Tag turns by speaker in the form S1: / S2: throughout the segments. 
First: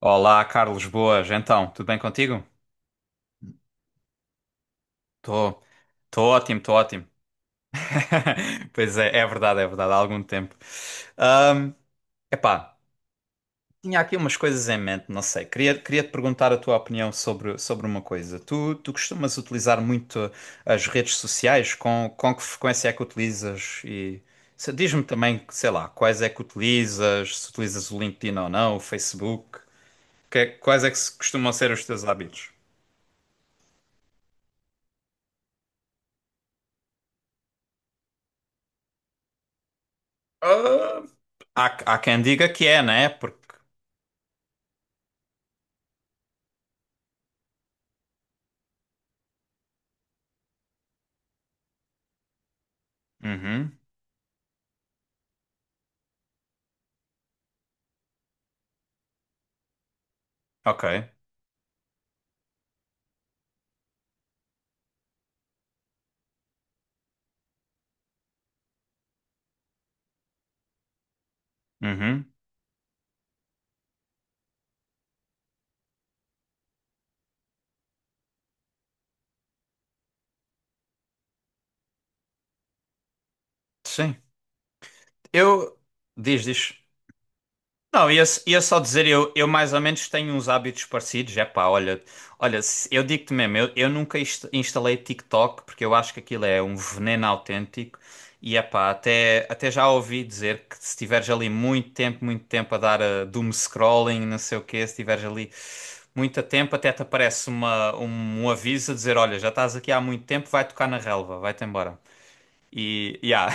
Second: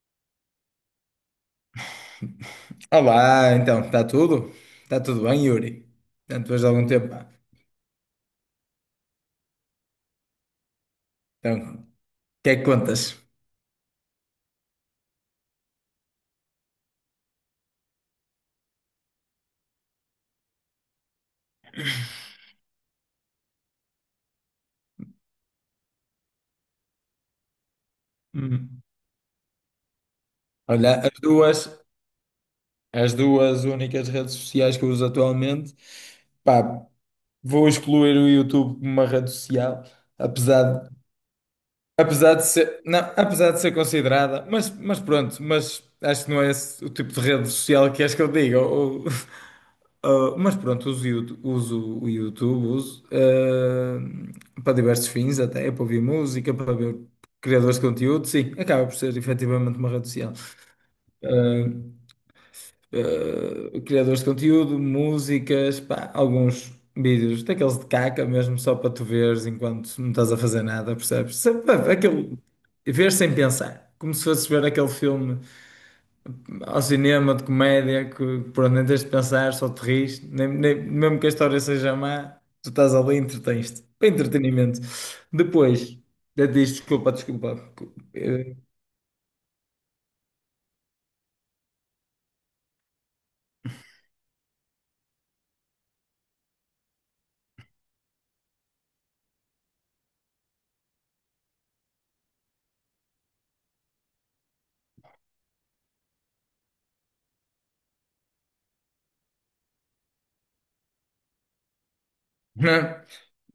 S1: Olá, Carlos, boas. Então, tudo bem contigo?
S2: Olá, então, está tudo? Está tudo bem,
S1: Tô,
S2: Yuri?
S1: tô
S2: Já
S1: ótimo,
S2: depois de
S1: tô
S2: algum
S1: ótimo.
S2: tempo, pá.
S1: Pois é, é verdade, há algum tempo.
S2: Então,
S1: Ahm,
S2: o que é que
S1: epá,
S2: contas?
S1: tinha aqui umas coisas em mente, não sei. Queria te perguntar a tua opinião sobre uma coisa. Tu costumas utilizar muito as redes sociais? Com que frequência é que utilizas? E diz-me também, sei lá, quais é que utilizas, se utilizas o LinkedIn ou não, o
S2: Hum.
S1: Facebook. Quais é que
S2: Olha, as
S1: costumam
S2: duas,
S1: ser os teus hábitos?
S2: as duas únicas redes sociais que eu uso atualmente, pá, vou excluir o YouTube como uma rede social, apesar
S1: Há, há quem
S2: Apesar de
S1: diga que é,
S2: ser, não,
S1: né? Porque.
S2: apesar de ser considerada, mas pronto, mas acho que não é esse o tipo de rede social que acho que eu digo. Mas pronto, uso o YouTube, uso,
S1: Uhum.
S2: ah, para diversos fins, até para ouvir música, para ver criadores de conteúdo, sim, acaba por ser efetivamente uma rede social
S1: Ok.
S2: eh, criadores de conteúdo, músicas, pá, alguns vídeos daqueles de caca mesmo, só para tu veres enquanto não estás a fazer nada, percebes? Só para-
S1: Uhum.
S2: Aquele, ver sem pensar. Como se fosse ver aquele filme ao cinema de comédia que por nem tens de pensar, só te rires, mesmo que a história seja má, tu estás ali e entretens-te. Para
S1: Sim.
S2: entretenimento.
S1: Eu.
S2: Depois,
S1: Diz,
S2: eu disse,
S1: diz.
S2: desculpa, desculpa.
S1: Não, ia,
S2: Eh,
S1: ia só dizer, eu mais ou menos tenho uns hábitos parecidos. É pá, olha, olha, eu digo-te mesmo, eu nunca instalei TikTok porque eu acho que aquilo é um veneno autêntico. E é pá, até já ouvi dizer que se tiveres ali muito tempo a dar a doom scrolling, não sei o quê, se tiveres ali muito tempo, até te aparece um aviso a dizer: olha, já estás aqui há muito tempo, vai tocar na relva, vai-te embora. E, yeah,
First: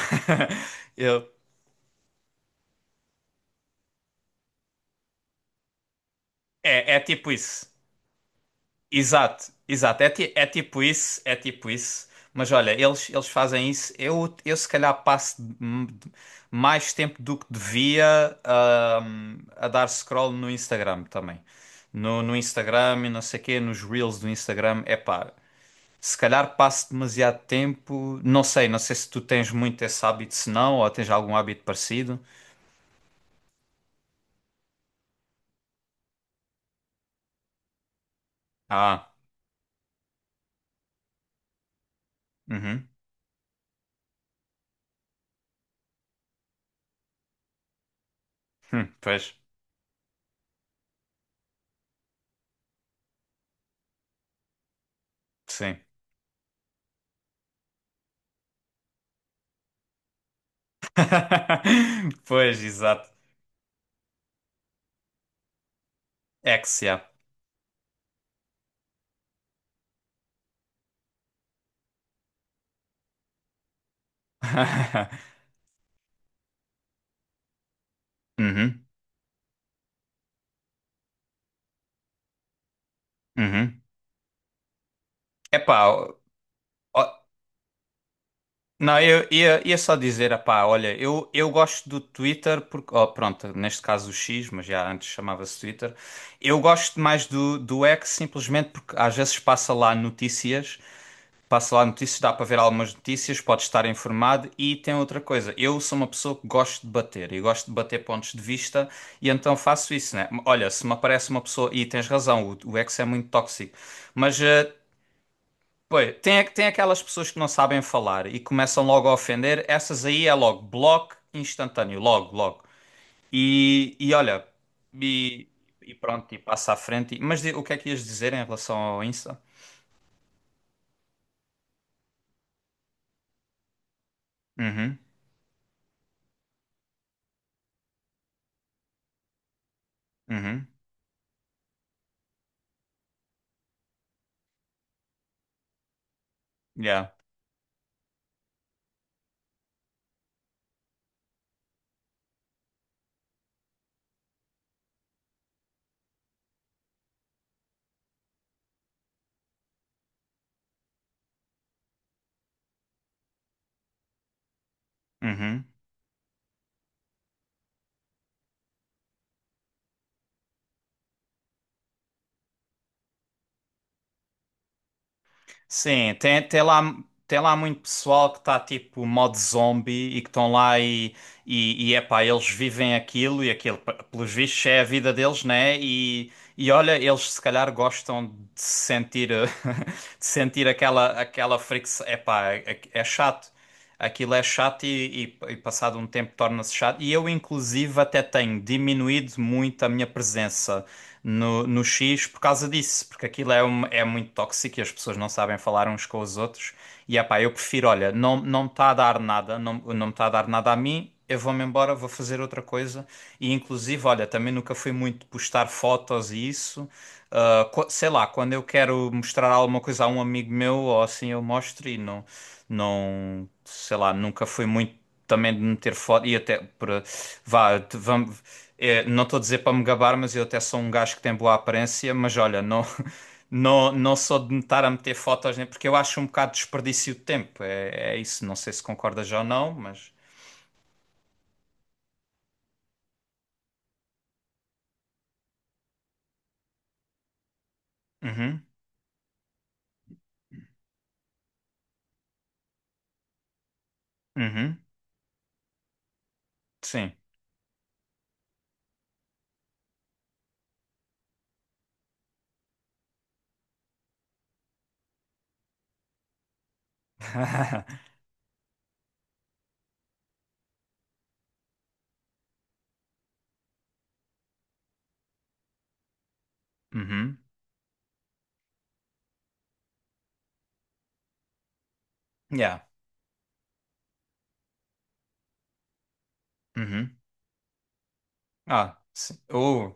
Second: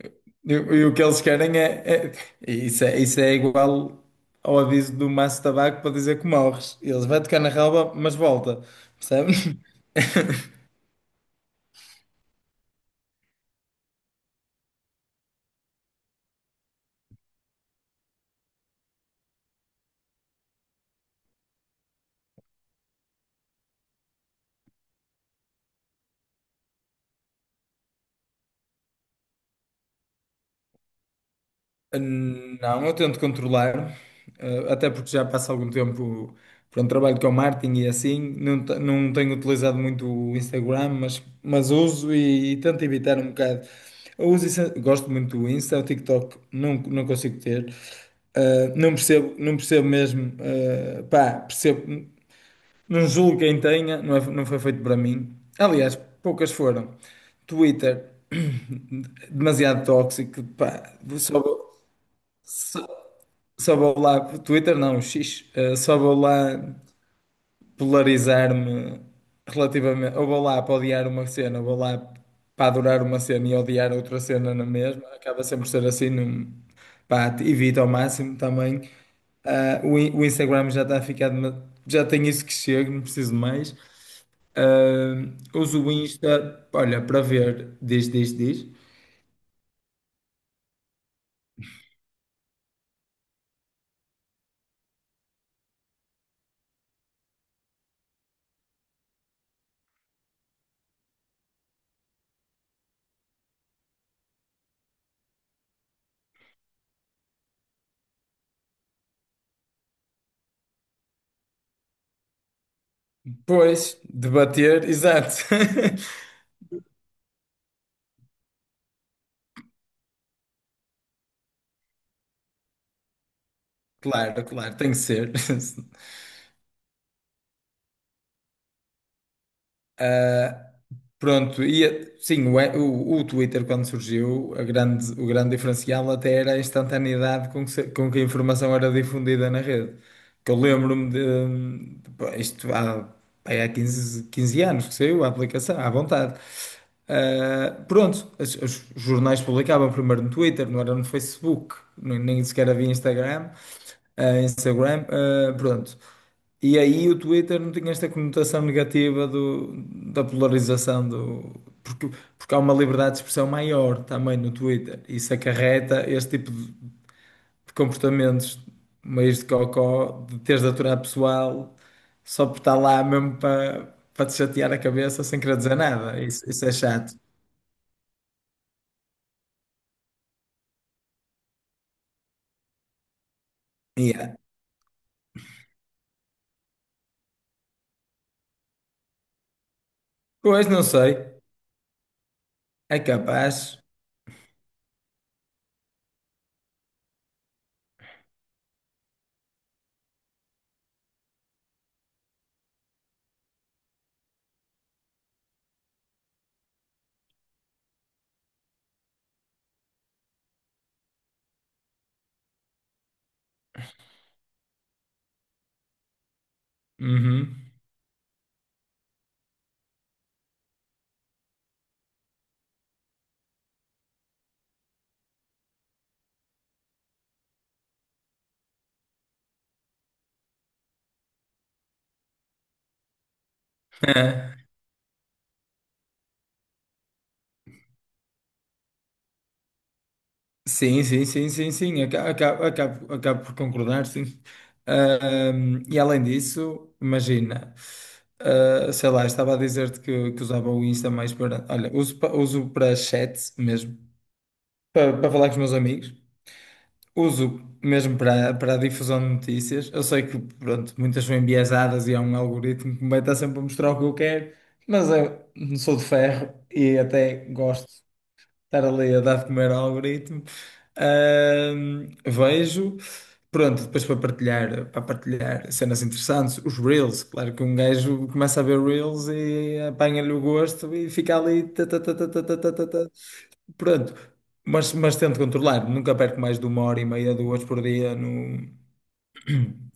S2: e o que eles
S1: eu,
S2: querem é. Isso é igual ao aviso do maço de tabaco para dizer que morres.
S1: é
S2: Eles vai
S1: tipo
S2: tocar na
S1: isso.
S2: relva, mas volta. Percebe?
S1: Exato, exato. É, é tipo isso, é tipo isso. Mas olha, eles fazem isso. Eu se calhar passo mais tempo do que devia a dar scroll no Instagram também. No Instagram e não sei quê, nos Reels do Instagram. É pá, se calhar passo demasiado tempo. Não sei se tu tens muito esse hábito, se não, ou tens algum hábito parecido.
S2: Não, eu tento controlar, até porque já passa algum tempo, pronto, trabalho com marketing e assim, não, não
S1: Ah,
S2: tenho utilizado muito o Instagram, mas uso e, tento
S1: uhum.
S2: evitar um bocado. Eu uso, gosto muito do Insta. O TikTok não, não consigo ter. Não percebo,
S1: Pois,
S2: não percebo mesmo, pá, percebo. Não julgo quem tenha, não, não foi feito para mim.
S1: sim.
S2: Aliás, poucas foram. Twitter, demasiado tóxico, pá,
S1: Pois,
S2: só,
S1: exato.
S2: só vou lá, Twitter não, X, só vou lá
S1: Yeah.
S2: polarizar-me relativamente, ou vou lá para odiar uma cena, ou vou lá para adorar uma cena e odiar outra cena na mesma, acaba sempre por ser assim, não, pá, evito ao máximo
S1: Uhum,
S2: também. Ah, o Instagram já está a ficar, já tem isso que chega, não preciso de mais.
S1: uhum.
S2: Ah, uso
S1: Epá,
S2: o
S1: ó,
S2: Insta, olha,
S1: ó,
S2: para ver, diz, diz, diz.
S1: não, eu ia só dizer, epá, olha, eu gosto do Twitter porque, ó, pronto, neste caso o X, mas já antes chamava-se Twitter. Eu gosto mais do X simplesmente porque às vezes passa lá notícias, dá para ver algumas notícias, pode estar informado e tem outra coisa. Eu sou uma pessoa que gosto de bater e gosto de bater pontos de vista e então faço isso, né? Olha, se me aparece uma pessoa, e tens razão, o X é muito tóxico,
S2: Pois,
S1: mas
S2: debater, exato.
S1: pois, tem, tem aquelas pessoas que não sabem falar e começam logo a ofender, essas aí é logo bloco instantâneo, logo, logo. E
S2: Claro,
S1: olha,
S2: claro, tem que ser.
S1: e, e pronto, e passa à frente. Mas o que é que ias dizer em relação ao Insta?
S2: Pronto, e sim, o Twitter quando surgiu, a
S1: Uhum,
S2: grande, o grande diferencial até era a instantaneidade com que, se- com que a informação era difundida na rede. Que eu
S1: uhum,
S2: lembro-me pá, isto há, pá, há 15 15 anos que saiu a aplicação, à vontade.
S1: yeah,
S2: Ah, pronto, os jornais publicavam primeiro no Twitter, não era no Facebook, nem sequer havia Instagram, pronto. E aí o Twitter não tinha esta conotação negativa da polarização, porque, porque há uma liberdade de expressão maior também no Twitter. Isso
S1: uhum.
S2: acarreta este tipo de comportamentos meios de cocó, de teres de aturar pessoal só por estar lá mesmo para te chatear a cabeça sem querer dizer
S1: Sim,
S2: nada. Isso, isso é chato.
S1: tem lá muito pessoal que está tipo modo zombie e que estão lá. E, E epá, eles vivem aquilo e aquilo, pelos
S2: Yeah.
S1: vistos, é a vida deles, né? E olha, eles se calhar gostam de sentir, de sentir
S2: Pois não
S1: aquela,
S2: sei.
S1: aquela fricção. Epá, é,
S2: É
S1: é chato.
S2: capaz.
S1: Aquilo é chato e passado um tempo torna-se chato. E eu, inclusive, até tenho diminuído muito a minha presença no X por causa disso, porque aquilo é muito tóxico e as pessoas não sabem falar uns com os outros. E epá, eu prefiro, olha, não, não me está a dar nada, não, não me está a dar nada a mim, eu vou-me embora, vou fazer outra coisa. E inclusive, olha, também nunca fui muito de postar fotos e isso. Ah,
S2: Uhum.
S1: sei lá, quando eu quero mostrar alguma coisa a um amigo meu, ou assim eu mostro e não, não, sei lá, nunca fui muito também de meter foto e até para vá, vamos, é, não estou a dizer para me gabar, mas eu até sou um gajo que tem boa aparência, mas olha, não não não sou de me estar a meter fotos nem porque eu acho um bocado desperdício de tempo. É, é isso, não sei se concordas já ou não, mas
S2: Sim, sim, sim, sim, sim, acabo por concordar, sim. E além disso, imagina,
S1: Uhum,
S2: sei lá, estava a dizer-te que usava o Insta mais para. Olha, uso para chat mesmo,
S1: uhum,
S2: para falar com os meus amigos,
S1: sim.
S2: uso mesmo para a difusão de notícias. Eu sei que, pronto, muitas são enviesadas e há um algoritmo que me vai estar sempre a mostrar o que eu quero, mas eu não sou de ferro e até gosto estar ali a dar de comer ao algoritmo. Vejo, pronto, depois para partilhar cenas interessantes, os Reels,
S1: Uhum,
S2: claro que um gajo começa a ver Reels e apanha-lhe o gosto e fica ali. Tá, tá, tá, tá, tá, tá, tá,
S1: yeah.
S2: tá, tá. Pronto, mas tento controlar, nunca perco mais de uma hora e
S1: Uhum.
S2: meia, duas por dia, não,
S1: Ah, sim.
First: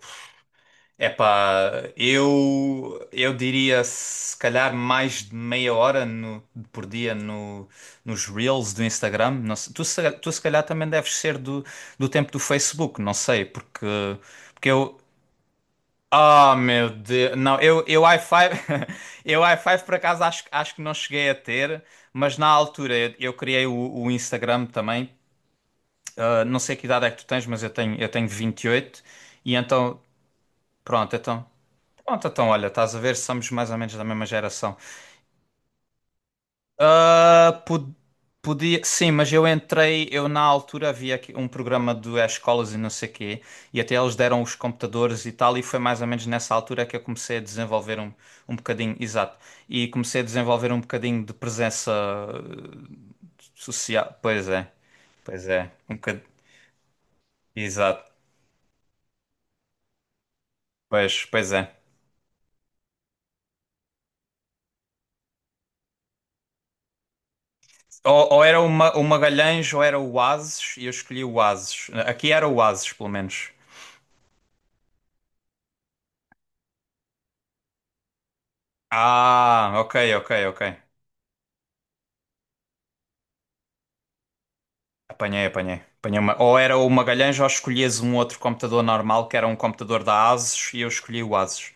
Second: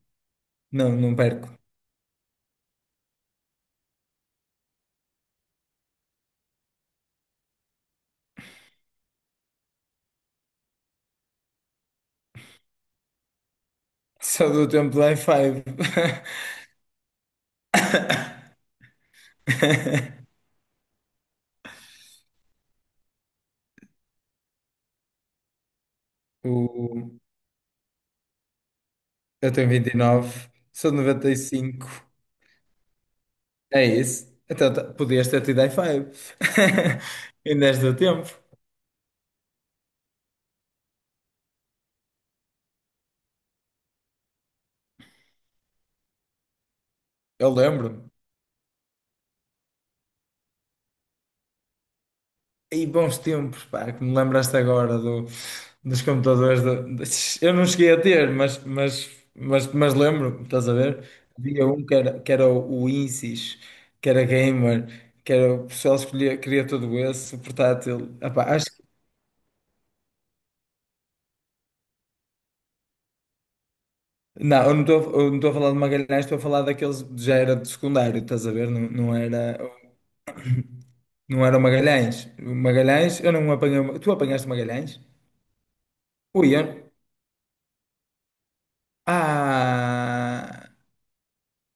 S2: não, não perco.
S1: Epá, eu diria se calhar mais de meia hora por dia no, nos Reels do Instagram. Não sei, tu se calhar também deves ser do tempo do Facebook, não sei, porque,
S2: Só do
S1: porque
S2: tempo
S1: eu.
S2: do i5.
S1: Ah, meu Deus! Não, eu i5, eu i5 por acaso acho que não cheguei a ter, mas na altura eu criei o Instagram também. Ah, não sei que idade é que
S2: O,
S1: tu tens, mas eu tenho 28
S2: eu
S1: e
S2: tenho vinte e
S1: então,
S2: nove sou de
S1: pronto,
S2: noventa e
S1: então.
S2: cinco
S1: Pronto, então olha, estás a ver, somos mais ou
S2: É
S1: menos da mesma
S2: isso. Então,
S1: geração.
S2: podias ter tido i5.
S1: Ah,
S2: Ainda és do tempo.
S1: podia, sim, mas eu na altura havia aqui um programa do escolas e não sei quê, e até eles deram os computadores e tal, e foi mais ou menos nessa altura que eu comecei a
S2: Eu
S1: desenvolver
S2: lembro-me.
S1: um, bocadinho, exato, e comecei a desenvolver um bocadinho de presença
S2: E bons tempos, pá, que me
S1: social.
S2: lembraste agora
S1: Pois é, um
S2: dos
S1: bocadinho,
S2: computadores. Eu não cheguei a
S1: exato,
S2: ter, mas lembro-me, estás a ver?
S1: pois
S2: Havia
S1: é.
S2: um que era o Insys, que era gamer, que era o pessoal escolhia, queria tudo esse, o portátil. Ah,
S1: Ou
S2: pá,
S1: era
S2: acho que.
S1: O Magalhães ou era o Oasis, e eu escolhi o Oasis. Aqui era o Oasis, pelo menos.
S2: Não, eu não estou a falar de Magalhães, estou a falar daqueles que já era de secundário, estás a ver? Não, não era.
S1: Ah, ok, ok, ok.
S2: Não era o Magalhães. O Magalhães, eu não apanhei. O Tu apanhaste o Magalhães?
S1: Apanhei, apanhei. Apanhei uma...
S2: Ui,
S1: Ou era o Magalhães ou escolhias um outro computador normal que era um computador da
S2: Ah,
S1: Asus e eu escolhi o Asus.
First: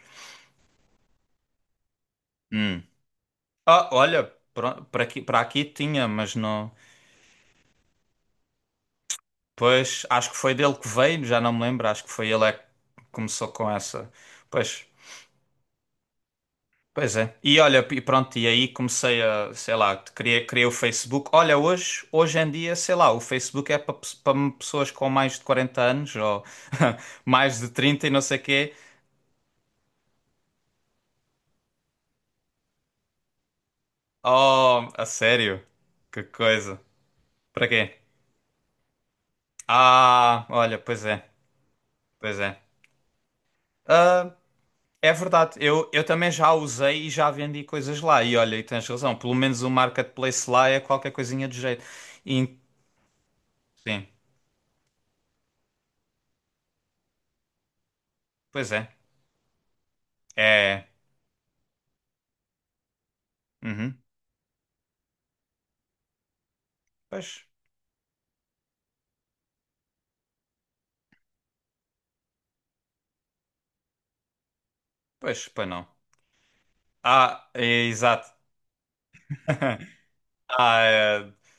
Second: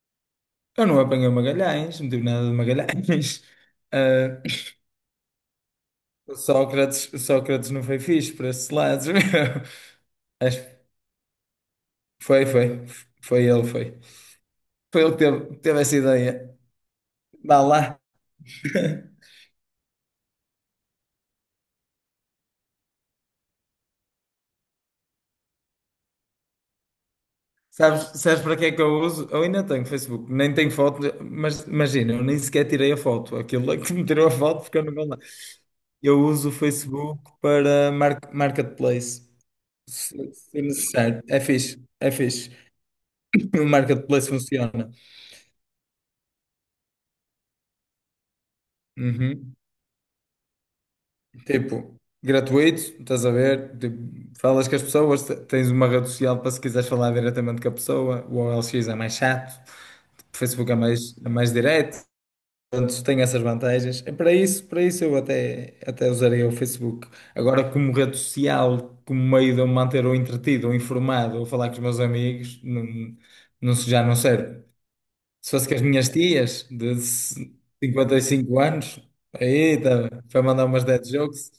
S2: eu não apanhei o Magalhães, não tive nada de
S1: Hum.
S2: Magalhães.
S1: Ah, olha,
S2: Ah,
S1: para aqui tinha, mas
S2: o
S1: não.
S2: Sócrates, o Sócrates não foi fixe para esses lados, meu.
S1: Pois, acho que foi
S2: Acho
S1: dele
S2: que
S1: que veio, já não me lembro. Acho que foi ele
S2: foi,
S1: é que
S2: foi. Foi
S1: começou
S2: ele,
S1: com
S2: foi.
S1: essa. Pois,
S2: Foi ele que teve essa ideia.
S1: pois é. E
S2: Vá
S1: olha,
S2: lá.
S1: e pronto, e aí comecei a, sei lá, criei o Facebook. Olha, hoje, hoje em dia, sei lá, o Facebook é para para pessoas com mais de 40 anos ou mais de 30 e
S2: Sabes,
S1: não sei
S2: sabes para que é
S1: quê.
S2: que eu uso? Eu ainda tenho Facebook, nem tenho foto, mas imagina, eu nem sequer tirei a foto. Aquilo é que me tirou a foto porque eu
S1: Oh,
S2: não
S1: a
S2: vou lá.
S1: sério?
S2: Eu
S1: Que
S2: uso o
S1: coisa.
S2: Facebook
S1: Para
S2: para
S1: quê?
S2: marketplace, se
S1: Ah,
S2: se
S1: olha, pois
S2: necessário.
S1: é,
S2: É fixe, é
S1: pois
S2: fixe.
S1: é.
S2: O marketplace
S1: Ah,
S2: funciona.
S1: é verdade, eu também já usei e já vendi coisas lá. E olha, e tens razão, pelo
S2: Uhum.
S1: menos o marketplace lá é qualquer coisinha de jeito.
S2: Tipo,
S1: E-
S2: gratuito, estás a ver? Tipo,
S1: sim,
S2: falas com as pessoas, tens uma rede social para se quiseres falar diretamente com a pessoa. O
S1: pois
S2: OLX
S1: é.
S2: é mais chato, o Facebook é
S1: É.
S2: mais, é mais direto. Portanto, tem essas
S1: Uhum.
S2: vantagens. E para isso, eu até usaria o Facebook.
S1: Pois.
S2: Agora, como rede social, como meio de eu me manter ou entretido, ou informado, ou falar com os meus amigos, não, não, já não serve.
S1: Pois,
S2: Se
S1: pois
S2: fosse com as
S1: não.
S2: minhas tias de
S1: Ah, é,
S2: cinquenta e
S1: exato.
S2: cinco anos, aí tá, foi mandar
S1: Ah,
S2: umas dead
S1: é,
S2: jokes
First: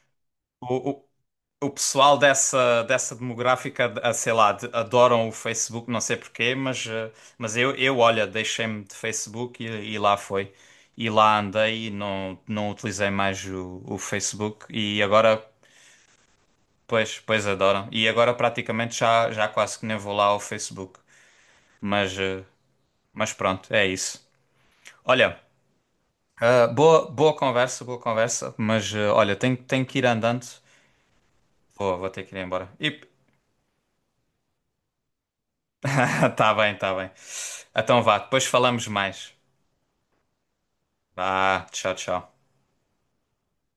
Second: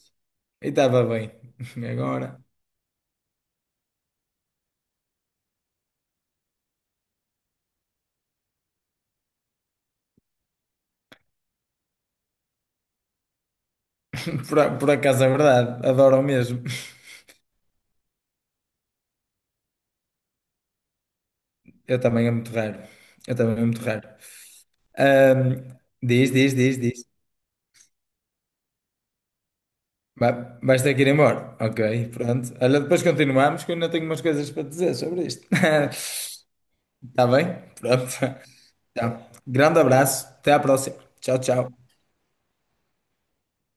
S2: e estava
S1: o,
S2: bem.
S1: o, o pessoal
S2: Agora,
S1: dessa, dessa demográfica, ah, sei lá, adoram o Facebook, não sei porquê, mas, eh, mas eu, olha, deixei-me de Facebook e lá foi. E lá andei e não, não utilizei mais o
S2: por,
S1: Facebook
S2: a- por
S1: e
S2: acaso é
S1: agora,
S2: verdade, adoro mesmo.
S1: pois, pois adoram. E agora praticamente já, já quase que nem vou lá ao Facebook.
S2: Eu
S1: Mas,
S2: também é
S1: eh,
S2: muito raro.
S1: mas
S2: Eu também é
S1: pronto,
S2: muito
S1: é
S2: raro.
S1: isso. Olha.
S2: Ahm, Diz, diz,
S1: Ah,
S2: diz, diz.
S1: boa, boa conversa, mas eh, olha, tenho que ir andando.
S2: Vais ter que ir embora. Ok,
S1: Vou ter que ir
S2: pronto.
S1: embora.
S2: Olha,
S1: E...
S2: depois continuamos, que eu ainda tenho umas coisas para te dizer sobre isto.
S1: Tá bem, tá bem.
S2: Está bem?
S1: Então
S2: Pronto.
S1: vá, depois falamos
S2: Tá.
S1: mais.
S2: Grande abraço. Até à próxima. Tchau,
S1: Vá,
S2: tchau.
S1: tchau, tchau.